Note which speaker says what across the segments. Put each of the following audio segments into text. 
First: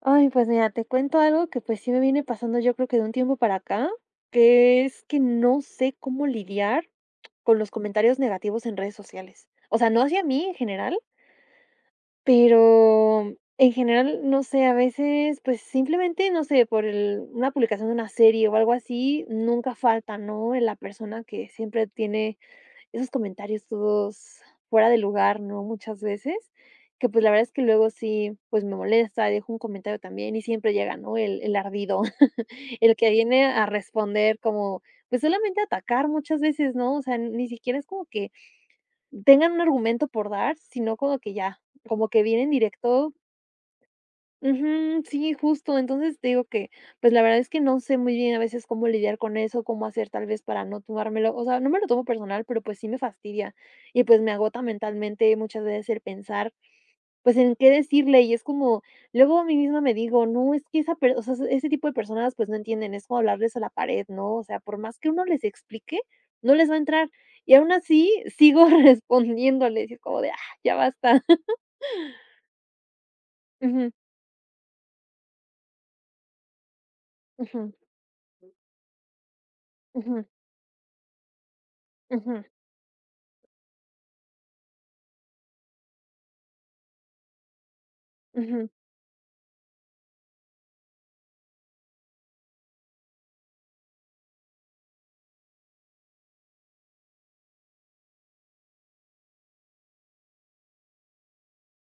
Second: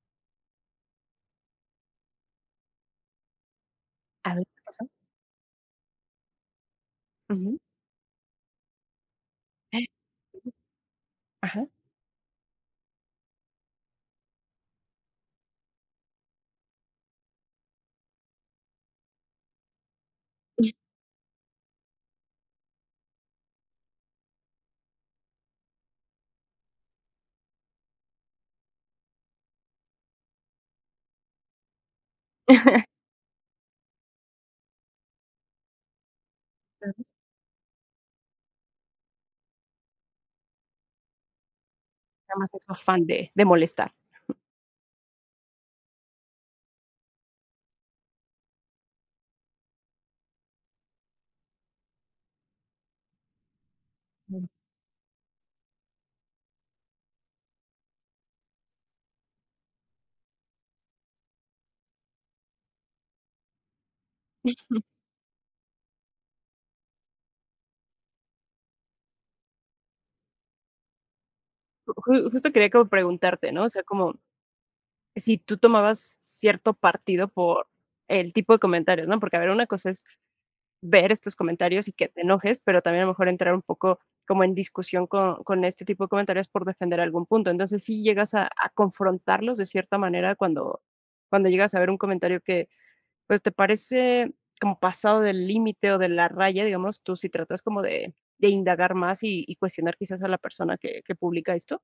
Speaker 1: Ay, pues mira, te cuento algo que pues sí me viene pasando yo creo que de un tiempo para acá,
Speaker 2: A ver, ¿qué
Speaker 1: que
Speaker 2: pasó?
Speaker 1: es que no sé cómo lidiar con
Speaker 2: Ujú.
Speaker 1: los comentarios negativos en redes sociales. O sea, no hacia mí en general,
Speaker 2: Ajá.
Speaker 1: pero en general, no sé, a veces pues simplemente, no sé, una publicación de una serie o algo así, nunca falta, ¿no? La persona que siempre tiene esos comentarios todos fuera de lugar, ¿no?, muchas veces, que, pues, la verdad es que luego sí, pues, me molesta, dejo un comentario también y siempre llega, ¿no?, el ardido, el que viene a responder como, pues, solamente a atacar muchas veces, ¿no? O
Speaker 2: Ujú.
Speaker 1: sea, ni siquiera es como que tengan un argumento por dar, sino como que ya, como que
Speaker 2: Nada
Speaker 1: vienen
Speaker 2: más en su afán
Speaker 1: directo.
Speaker 2: de molestar.
Speaker 1: Ujú, sí, justo. Entonces, te digo que, pues, la verdad es que no sé muy bien a veces cómo lidiar con eso, cómo hacer tal vez para no tomármelo, o sea, no me lo tomo personal, pero, pues, sí me fastidia y, pues, me
Speaker 2: Mm.
Speaker 1: agota mentalmente muchas veces el pensar, pues, en qué decirle y es como, luego a mí misma me digo: "No, es que esa per o sea, ese tipo de personas, pues, no entienden, es como hablarles a la pared", ¿no? O sea, por más que uno les explique, no les va a entrar y aún así sigo respondiéndoles y es como de: "Ah, ya basta".
Speaker 2: Ju justo quería como preguntarte, ¿no? O sea,
Speaker 1: Ujú,
Speaker 2: como si tú tomabas cierto partido por
Speaker 1: ujú,
Speaker 2: el tipo de comentarios, ¿no? Porque, a ver, una cosa es
Speaker 1: ujú,
Speaker 2: ver estos comentarios y que te
Speaker 1: ujú,
Speaker 2: enojes, pero también a lo mejor entrar un poco como en discusión con este tipo de comentarios por defender algún punto. Entonces, si llegas a
Speaker 1: ujú.
Speaker 2: a confrontarlos de cierta manera cuando llegas a ver un comentario que pues, ¿te parece como pasado del límite o de la raya? Digamos, tú si tratas como de indagar más y cuestionar quizás a la persona que publica esto.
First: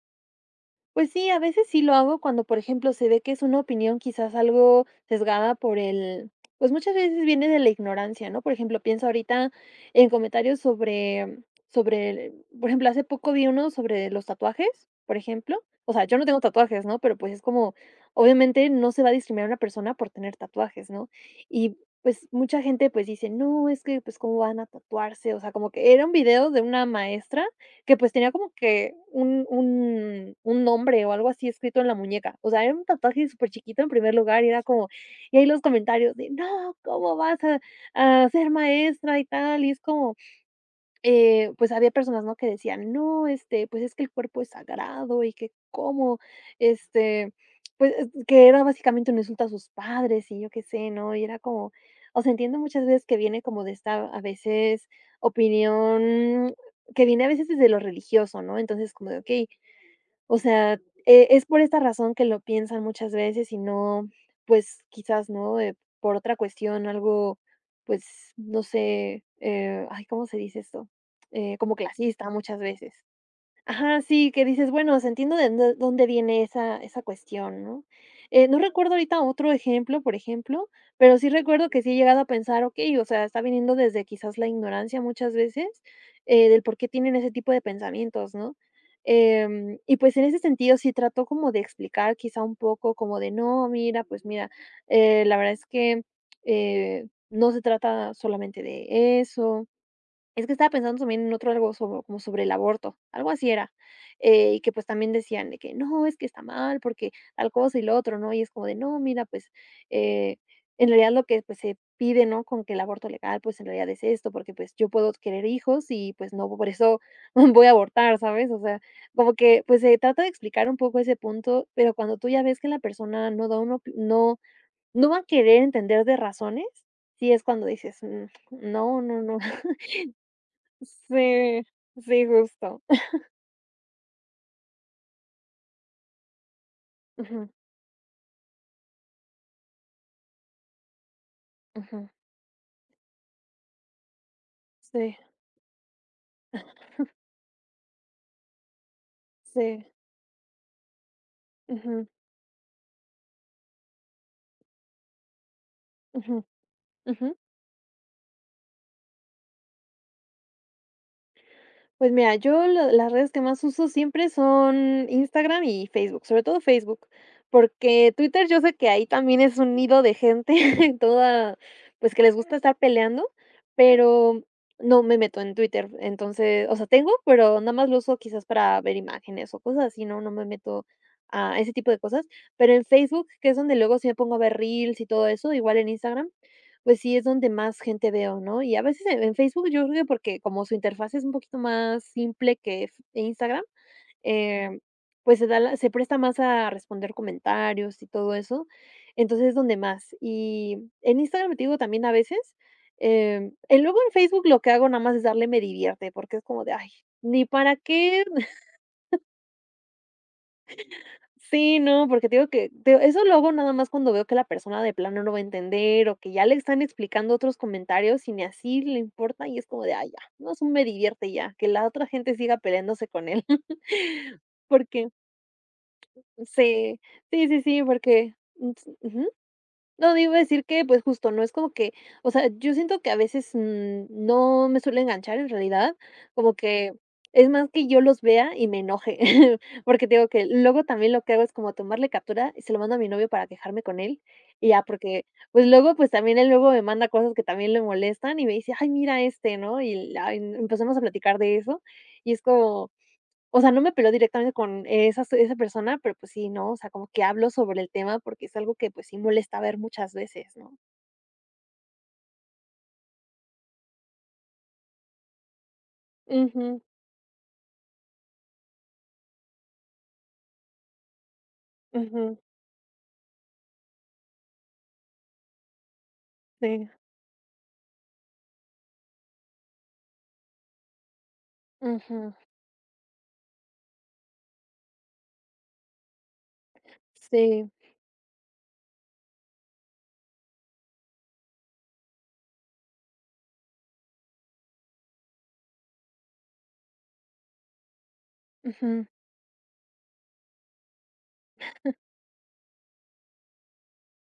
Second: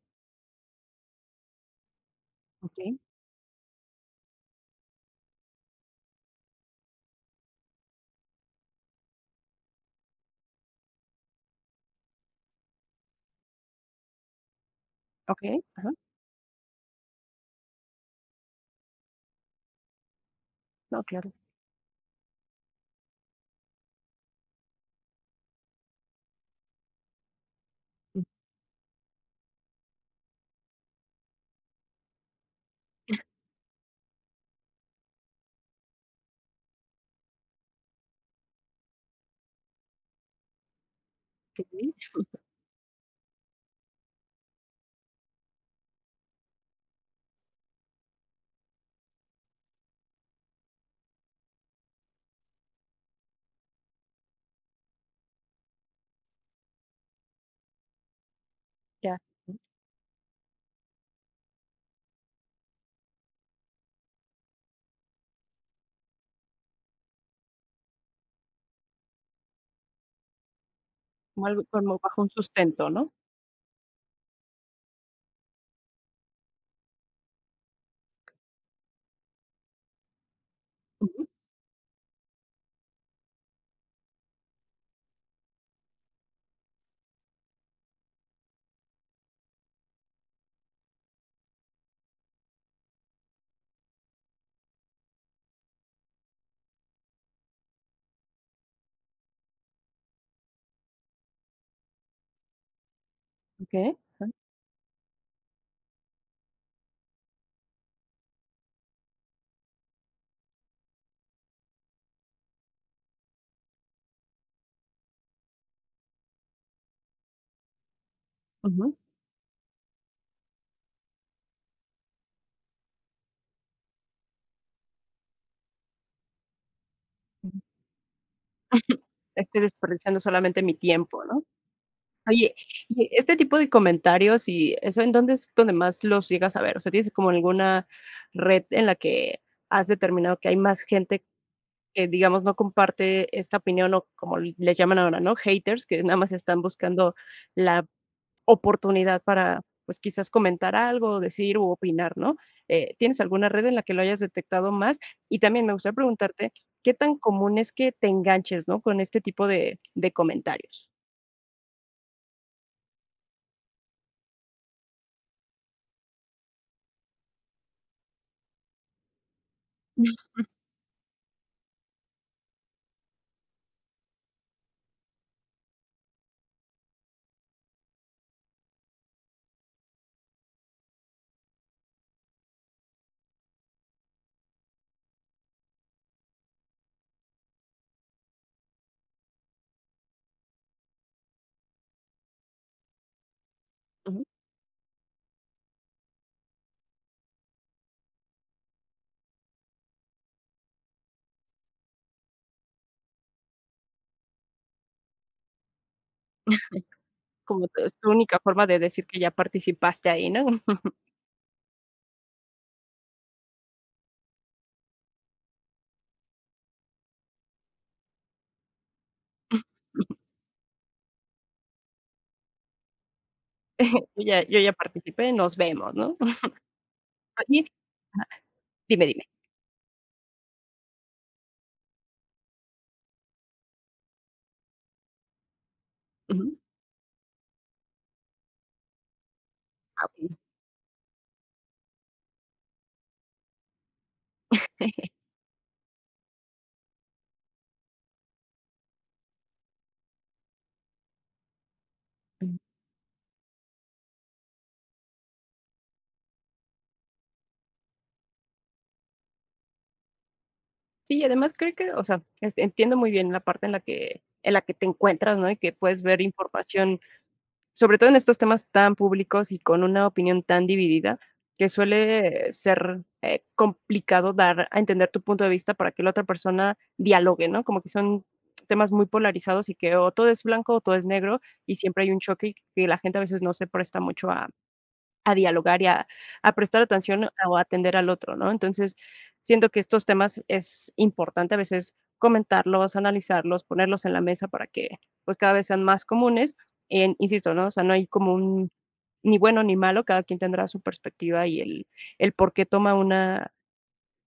Speaker 1: Pues sí, a veces sí lo hago cuando, por ejemplo,
Speaker 2: Okey,
Speaker 1: se ve que es una opinión quizás algo sesgada pues muchas veces viene de la ignorancia, ¿no? Por ejemplo, pienso ahorita en comentarios sobre, por ejemplo, hace poco vi uno sobre los tatuajes, por ejemplo.
Speaker 2: okey, ajá.
Speaker 1: O sea, yo no tengo tatuajes, ¿no? Pero pues es como, obviamente no se va a discriminar a una persona por tener tatuajes,
Speaker 2: No,
Speaker 1: ¿no?
Speaker 2: claro.
Speaker 1: Y pues mucha gente pues dice, no, es que pues cómo van a tatuarse, o sea, como que era un video de una maestra que, pues, tenía como que un nombre o algo así escrito en la muñeca. O sea, era un tatuaje súper chiquito en primer lugar, y era como y ahí los comentarios de: "No, ¿cómo vas a ser maestra y tal?" Y es como pues había
Speaker 2: Okey,
Speaker 1: personas, ¿no? Que decían, no, este, pues es que el cuerpo es sagrado y que cómo, este, pues es que era básicamente un insulto a sus padres y yo qué sé, ¿no? Y era como, o sea, entiendo muchas veces que viene como de esta, a veces, opinión que viene a veces desde lo religioso, ¿no? Entonces, como de,
Speaker 2: ya.
Speaker 1: ok, o sea, es por esta razón que lo piensan muchas veces y no, pues, quizás, ¿no?, por otra cuestión, algo, pues, no sé, ay, ¿cómo se dice esto?,
Speaker 2: Como algo
Speaker 1: como
Speaker 2: como bajo un
Speaker 1: clasista muchas
Speaker 2: sustento,
Speaker 1: veces.
Speaker 2: ¿no?
Speaker 1: Ajá, sí, que dices, bueno, o sea, entiendo de dó dónde viene esa cuestión, ¿no? No recuerdo ahorita otro ejemplo, por ejemplo, pero sí
Speaker 2: Ujú,
Speaker 1: recuerdo que sí he llegado a pensar, okey, o sea, está viniendo desde quizás la ignorancia muchas veces, del por qué tienen ese tipo de pensamientos, ¿no? Y pues en ese sentido sí trató como de explicar quizá un poco como de: "No, mira, pues mira, la verdad es que, no se trata solamente de eso". Es que estaba pensando también en otro algo sobre como sobre el aborto, algo así era,
Speaker 2: okey,
Speaker 1: y que, pues, también decían de que: "No, es que está mal porque tal cosa y lo otro", ¿no? Y es como de: "No, mira, pues, eh, en realidad lo que, pues, se pide, ¿no?, con que el aborto legal, pues, en realidad es esto, porque, pues, yo puedo querer hijos y, pues, no por eso voy a abortar", ¿sabes? O sea,
Speaker 2: ujú,
Speaker 1: como que, pues, se trata de explicar un poco ese punto, pero cuando tú ya ves que la persona no da uno no no va a querer entender de razones, sí es
Speaker 2: ujú.
Speaker 1: cuando dices: "Mm, no, no, no".
Speaker 2: Estoy desperdiciando solamente mi tiempo, ¿no?
Speaker 1: Sí, sí,
Speaker 2: Oye,
Speaker 1: justo.
Speaker 2: y este tipo de comentarios y eso, ¿en dónde es donde más los llegas a ver? O sea, ¿tienes como
Speaker 1: Ujú,
Speaker 2: alguna red en la que has determinado que hay más gente
Speaker 1: ujú.
Speaker 2: que, digamos, no comparte esta opinión o como les llaman
Speaker 1: Sí,
Speaker 2: ahora, ¿no? Haters, que nada más están buscando la oportunidad para,
Speaker 1: sí.
Speaker 2: pues, quizás comentar algo, decir u
Speaker 1: Ujú,
Speaker 2: opinar, ¿no? ¿Tienes alguna red en la que lo hayas detectado más? Y también me gustaría
Speaker 1: ujú,
Speaker 2: preguntarte, ¿qué tan
Speaker 1: ujú.
Speaker 2: común es que te enganches, ¿no? Con este tipo de comentarios.
Speaker 1: Pues mira, yo la las redes que más uso siempre son Instagram y Facebook, sobre todo Facebook, porque Twitter yo sé que ahí también es un nido de gente toda, pues, que les gusta estar peleando, pero no me meto en Twitter. Entonces, o sea, tengo, pero nada más lo uso quizás para ver imágenes o cosas así, no me meto a ese tipo de cosas. Pero en Facebook, que es donde luego sí me pongo a ver reels y todo eso, igual en Instagram, pues sí, es donde más gente veo, ¿no? Y a veces en Facebook, yo creo que porque como su interfaz es un poquito más simple que F Instagram,
Speaker 2: Ujú.
Speaker 1: em, pues se da la se presta más a responder comentarios y todo eso, entonces es donde más. Y en Instagram, te digo, también a veces, y luego en Facebook lo que hago nada más es darle me divierte, porque es como de: "Ay, ni
Speaker 2: Como
Speaker 1: para
Speaker 2: tu es tu
Speaker 1: qué".
Speaker 2: única forma de decir que ya participaste ahí, ¿no?
Speaker 1: Sí, no, porque te digo que te eso lo hago nada más cuando veo que la persona de plano no va a entender, o que ya le están explicando otros comentarios y ni así le importa, y es como de: "Ay, ya, no, solo me divierte ya, que la otra gente siga peleándose con él".
Speaker 2: Yo ya yo ya
Speaker 1: Porque
Speaker 2: participé, nos vemos, ¿no?
Speaker 1: sí, sí, sí,
Speaker 2: Oye,
Speaker 1: sí, porque,
Speaker 2: dime, dime.
Speaker 1: ujú. No, te iba a decir que, pues, justo, no es como que, o sea, yo siento que a veces, no me suele enganchar en realidad, como
Speaker 2: Ujú.
Speaker 1: que es más que yo los vea y me enoje,
Speaker 2: Ah,
Speaker 1: porque te digo
Speaker 2: okey.
Speaker 1: que luego también lo que hago es como tomarle captura y se lo mando a mi novio para quejarme con él, y ya, porque, pues, luego, pues, también él luego me manda cosas que también le molestan y me dice: "Ay, mira este", ¿no? Y, ay, empezamos a platicar de eso, y es como o sea, no me peleó directamente con esa persona, pero, pues sí, ¿no? O sea, como que hablo sobre el tema porque es algo que, pues, sí molesta ver muchas veces, ¿no?
Speaker 2: Sí, y además creo que, o sea, este, entiendo muy bien la parte en la que te encuentras, ¿no? Y que puedes ver
Speaker 1: Ujú,
Speaker 2: información, sobre todo en estos temas tan públicos y con una opinión tan dividida, que
Speaker 1: ujú,
Speaker 2: suele ser, complicado dar a entender tu punto de vista para que la otra persona
Speaker 1: sí,
Speaker 2: dialogue, ¿no? Como que son temas muy polarizados y que o todo es blanco o todo es negro, y siempre hay un
Speaker 1: ujú,
Speaker 2: choque y que la gente a veces no se presta mucho a dialogar y a prestar atención o a
Speaker 1: sí,
Speaker 2: atender al otro, ¿no? Entonces, siento que estos temas es importante a veces comentarlos, analizarlos, ponerlos en la mesa para que, pues, cada vez sean más comunes, en insisto, ¿no? O sea, no hay como un
Speaker 1: ujú,
Speaker 2: ni bueno ni malo, cada quien tendrá su perspectiva y el por qué toma una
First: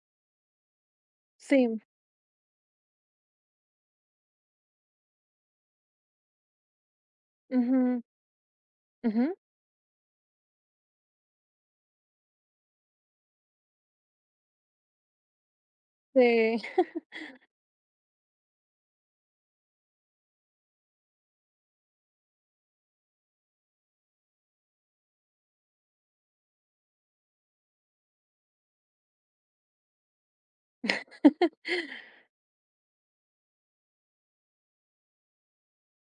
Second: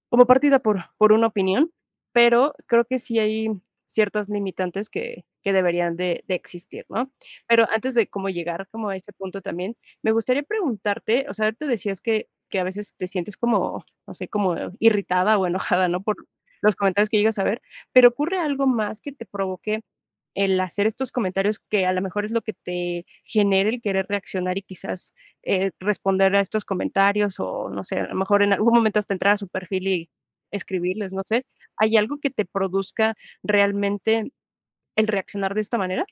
Speaker 2: como partida por una opinión,
Speaker 1: sí,
Speaker 2: pero creo que sí hay ciertas limitantes que deberían de existir, ¿no? Pero antes
Speaker 1: ujú,
Speaker 2: de cómo llegar como a ese
Speaker 1: ujú,
Speaker 2: punto también, me gustaría preguntarte, o sea, ahorita decías que a veces te sientes como, no sé, como irritada o enojada, ¿no? Por
Speaker 1: sí.
Speaker 2: los comentarios que llegas a ver, pero, ¿ocurre algo más que te provoque el hacer estos comentarios que a lo mejor es lo que te genere el querer reaccionar y quizás responder a estos comentarios o no sé, a lo mejor en algún momento hasta entrar a su perfil y escribirles, no sé. ¿Hay algo que te produzca realmente el reaccionar de esta manera?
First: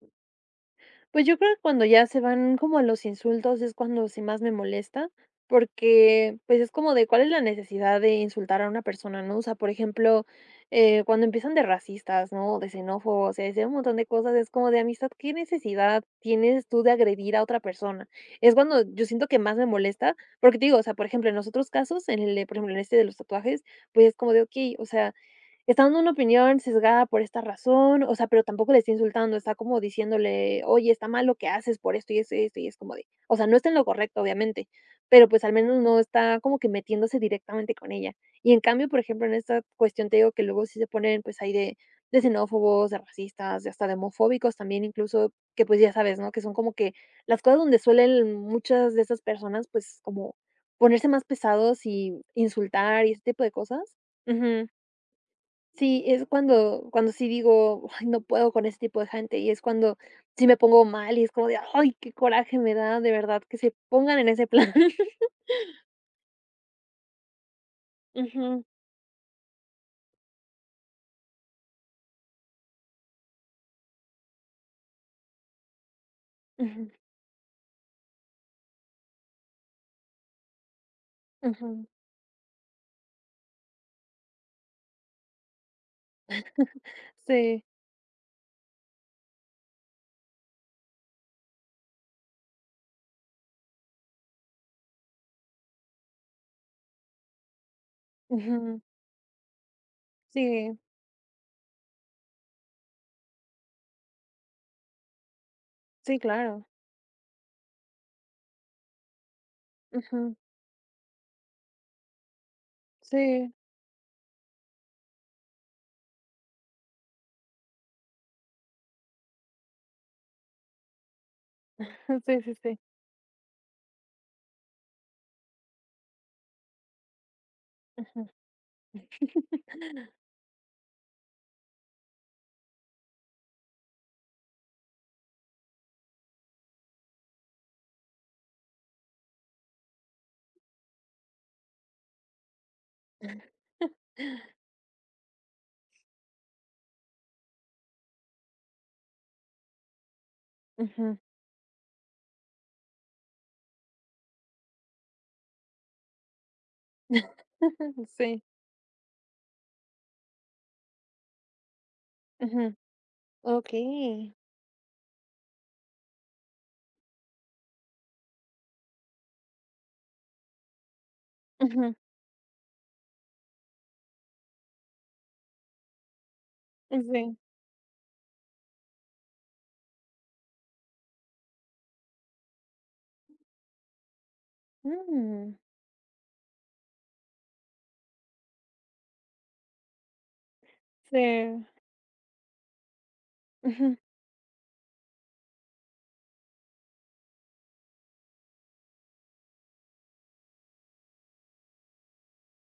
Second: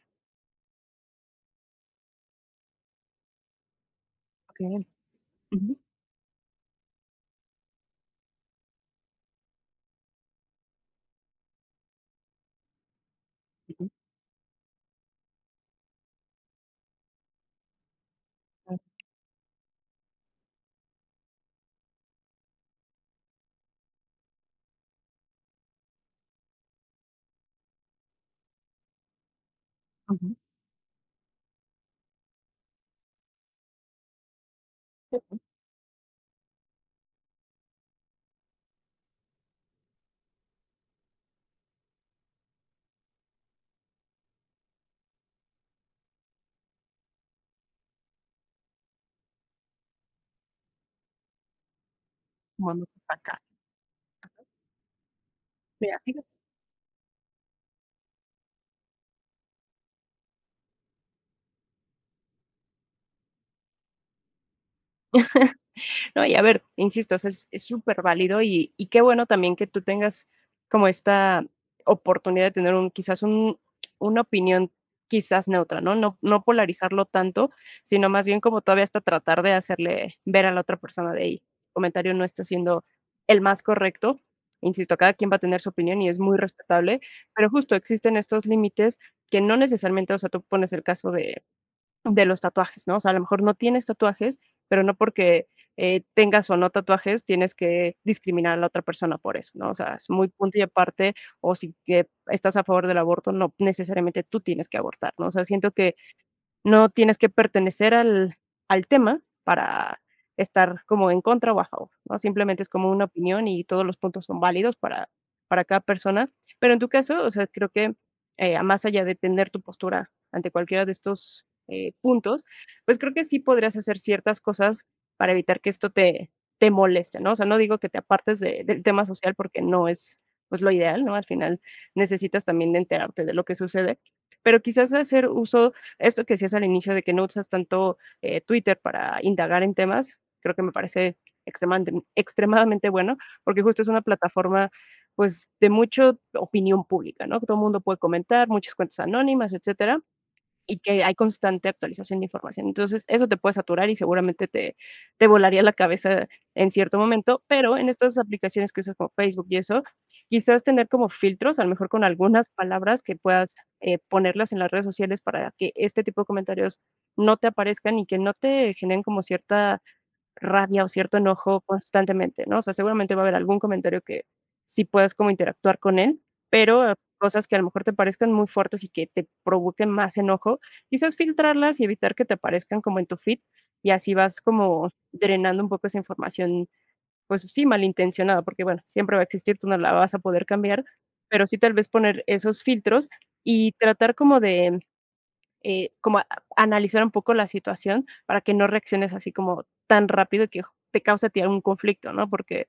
Speaker 1: Pues yo creo que cuando ya se van como a los insultos es cuando sí más me
Speaker 2: Okey.
Speaker 1: molesta,
Speaker 2: Ujú,
Speaker 1: porque pues es como de cuál es la necesidad de insultar a una persona, ¿no? O sea, por ejemplo, cuando empiezan de racistas, ¿no? De xenófobos, o sea, de un
Speaker 2: ujú,
Speaker 1: montón de cosas, es como de amistad, ¿qué necesidad tienes tú de agredir a otra persona? Es
Speaker 2: ujú,
Speaker 1: cuando yo siento que más me molesta, porque te digo, o sea, por ejemplo, en los otros casos, por ejemplo, en este de los tatuajes, pues es como de, ok, o sea, está dando una opinión sesgada por esta razón, o sea, pero tampoco le está insultando, está como
Speaker 2: ujú.
Speaker 1: diciéndole: "Oye, está mal lo que haces por esto y esto y esto", y es como de o sea, no está en lo correcto, obviamente, pero, pues, al menos no está como que metiéndose directamente con ella. Y en cambio, por ejemplo, en esta cuestión te digo que luego sí se ponen, pues, ahí de xenófobos, de racistas, de hasta de homofóbicos también incluso, que, pues, ya sabes, ¿no? Que son como que las cosas donde suelen muchas de esas personas, pues, como ponerse más pesados y
Speaker 2: Como no.
Speaker 1: insultar y ese tipo de cosas. Sí, es cuando sí digo: "Ay, no puedo con ese tipo de gente", y es cuando sí me pongo mal, y es como de: "Ay, qué coraje me da, de verdad, que se pongan en ese plan".
Speaker 2: No, y a ver, insisto, o sea, es súper válido
Speaker 1: Ujú,
Speaker 2: y qué bueno también que tú tengas como esta oportunidad de tener un quizás un una opinión quizás neutra, ¿no? No
Speaker 1: ujú,
Speaker 2: polarizarlo tanto, sino más bien como todavía hasta tratar de hacerle ver a la otra persona de: "Hey,
Speaker 1: ujú.
Speaker 2: comentario no está siendo el más correcto". Insisto, cada quien va a tener su opinión y es muy respetable, pero
Speaker 1: Sí,
Speaker 2: justo existen estos límites que no necesariamente, o sea, tú pones el caso de los tatuajes, ¿no? O sea, a lo mejor no tienes tatuajes, pero no porque tengas o no tatuajes tienes que discriminar a la
Speaker 1: ujú,
Speaker 2: otra persona por eso, ¿no? O sea, es muy punto y
Speaker 1: sí,
Speaker 2: aparte, o si que estás a favor del aborto, no necesariamente tú tienes que abortar, ¿no? O sea, siento que
Speaker 1: sí, claro.
Speaker 2: no tienes que pertenecer al tema para
Speaker 1: Ujú,
Speaker 2: estar como en contra o a favor, ¿no? Simplemente es como una opinión
Speaker 1: sí,
Speaker 2: y todos los puntos son válidos para cada persona. Pero en tu caso, o sea, creo que, más allá de tener tu postura ante cualquiera de estos,
Speaker 1: sí,
Speaker 2: puntos,
Speaker 1: sí, sí.
Speaker 2: pues creo que sí podrías hacer ciertas cosas para evitar que esto te moleste, ¿no? O sea, no digo que te
Speaker 1: Ujú,
Speaker 2: apartes de del tema social porque no es, pues, lo ideal, ¿no? Al final necesitas también enterarte de lo que sucede, pero quizás hacer uso esto que decías al inicio de que no usas tanto Twitter para indagar en temas, creo que me parece extremadamente, extremadamente bueno, porque justo es una plataforma pues de mucha opinión pública, ¿no? Que todo el mundo puede comentar, muchas cuentas anónimas, etcétera. Y que hay
Speaker 1: ujú.
Speaker 2: constante actualización de información. Entonces, eso te puede saturar y seguramente te volaría la cabeza en cierto momento, pero en estas
Speaker 1: Sí,
Speaker 2: aplicaciones que usas como Facebook y eso, quizás tener como filtros, a lo mejor con algunas
Speaker 1: ujú.
Speaker 2: palabras que puedas,
Speaker 1: Okey.
Speaker 2: ponerlas en las redes sociales para que este tipo de comentarios no te aparezcan y que no te generen como cierta rabia o cierto enojo
Speaker 1: Ujú,
Speaker 2: constantemente, ¿no? O sea, seguramente va a haber algún comentario que sí puedas como interactuar con él, pero
Speaker 1: sí.
Speaker 2: cosas que a lo mejor te parezcan muy fuertes y que te provoquen más enojo, quizás filtrarlas y evitar que te aparezcan como en tu feed y así vas como
Speaker 1: Mm,
Speaker 2: drenando un poco esa información, pues sí, malintencionada, porque bueno, siempre va a existir, tú no la vas a poder cambiar,
Speaker 1: sí.
Speaker 2: pero sí tal vez poner esos filtros y
Speaker 1: Ujú,
Speaker 2: tratar como de como analizar un poco la situación para que no reacciones así como tan rápido que te cause a ti algún conflicto, ¿no? Porque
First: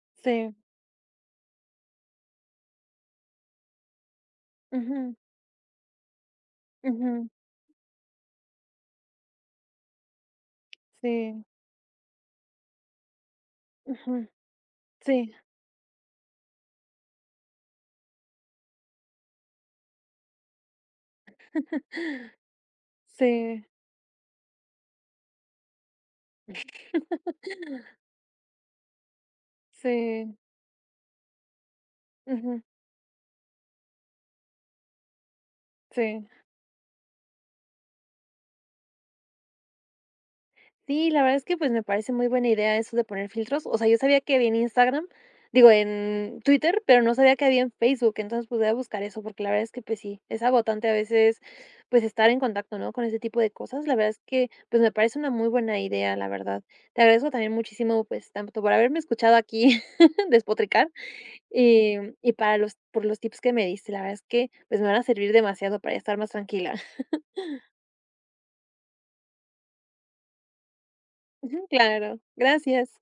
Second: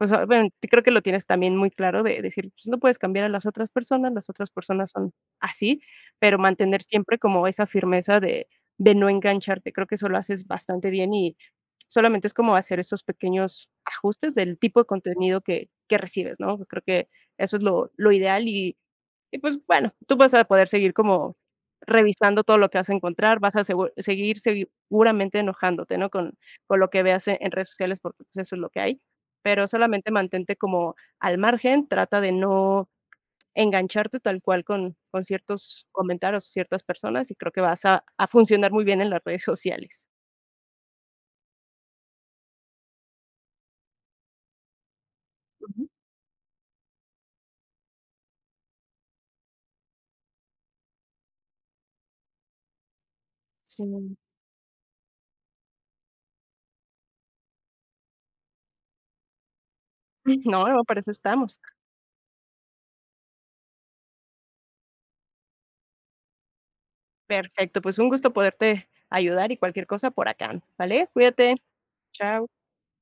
Speaker 2: o sea, bueno,
Speaker 1: sí.
Speaker 2: sí creo que lo tienes también muy claro de decir, pues, no puedes cambiar a las otras personas son
Speaker 1: Ujú,
Speaker 2: así, pero mantener siempre
Speaker 1: ujú,
Speaker 2: como esa firmeza de no engancharte. Creo que eso lo haces bastante bien y
Speaker 1: sí.
Speaker 2: solamente es como hacer esos pequeños
Speaker 1: Ujú,
Speaker 2: ajustes del tipo de
Speaker 1: sí.
Speaker 2: contenido que recibes, ¿no? Creo que eso es lo ideal y pues, bueno, tú vas a poder seguir como revisando todo lo que vas a encontrar, vas a
Speaker 1: Sí.
Speaker 2: seguir seguramente enojándote, ¿no? Con lo que veas en redes sociales porque, pues, eso es lo que hay pero solamente
Speaker 1: Sí.
Speaker 2: mantente como al margen, trata de
Speaker 1: Ujú,
Speaker 2: no engancharte tal cual con ciertos
Speaker 1: sí.
Speaker 2: comentarios o ciertas personas, y creo que vas a funcionar muy bien en las redes sociales.
Speaker 1: Sí, la verdad es que, pues, me parece muy buena idea eso de poner filtros. O sea, yo sabía que había en Instagram, digo,
Speaker 2: Ujú.
Speaker 1: en Twitter, pero no sabía que había en Facebook. Entonces, pues, voy a buscar eso, porque la verdad es que, pues sí, es agotante a veces, pues, estar en contacto, ¿no?, con ese tipo de cosas. La verdad
Speaker 2: Sí.
Speaker 1: es que, pues, me parece una muy buena idea, la verdad. Te agradezco también muchísimo, pues, tanto por haberme escuchado aquí
Speaker 2: No, no,
Speaker 1: despotricar,
Speaker 2: para eso estamos.
Speaker 1: y y para los por los tips que me diste. La verdad es que, pues, me van a servir demasiado para estar más tranquila.
Speaker 2: Perfecto, pues un gusto poderte ayudar y cualquier cosa por acá, ¿vale? Cuídate.
Speaker 1: Claro.
Speaker 2: Chao.
Speaker 1: Gracias.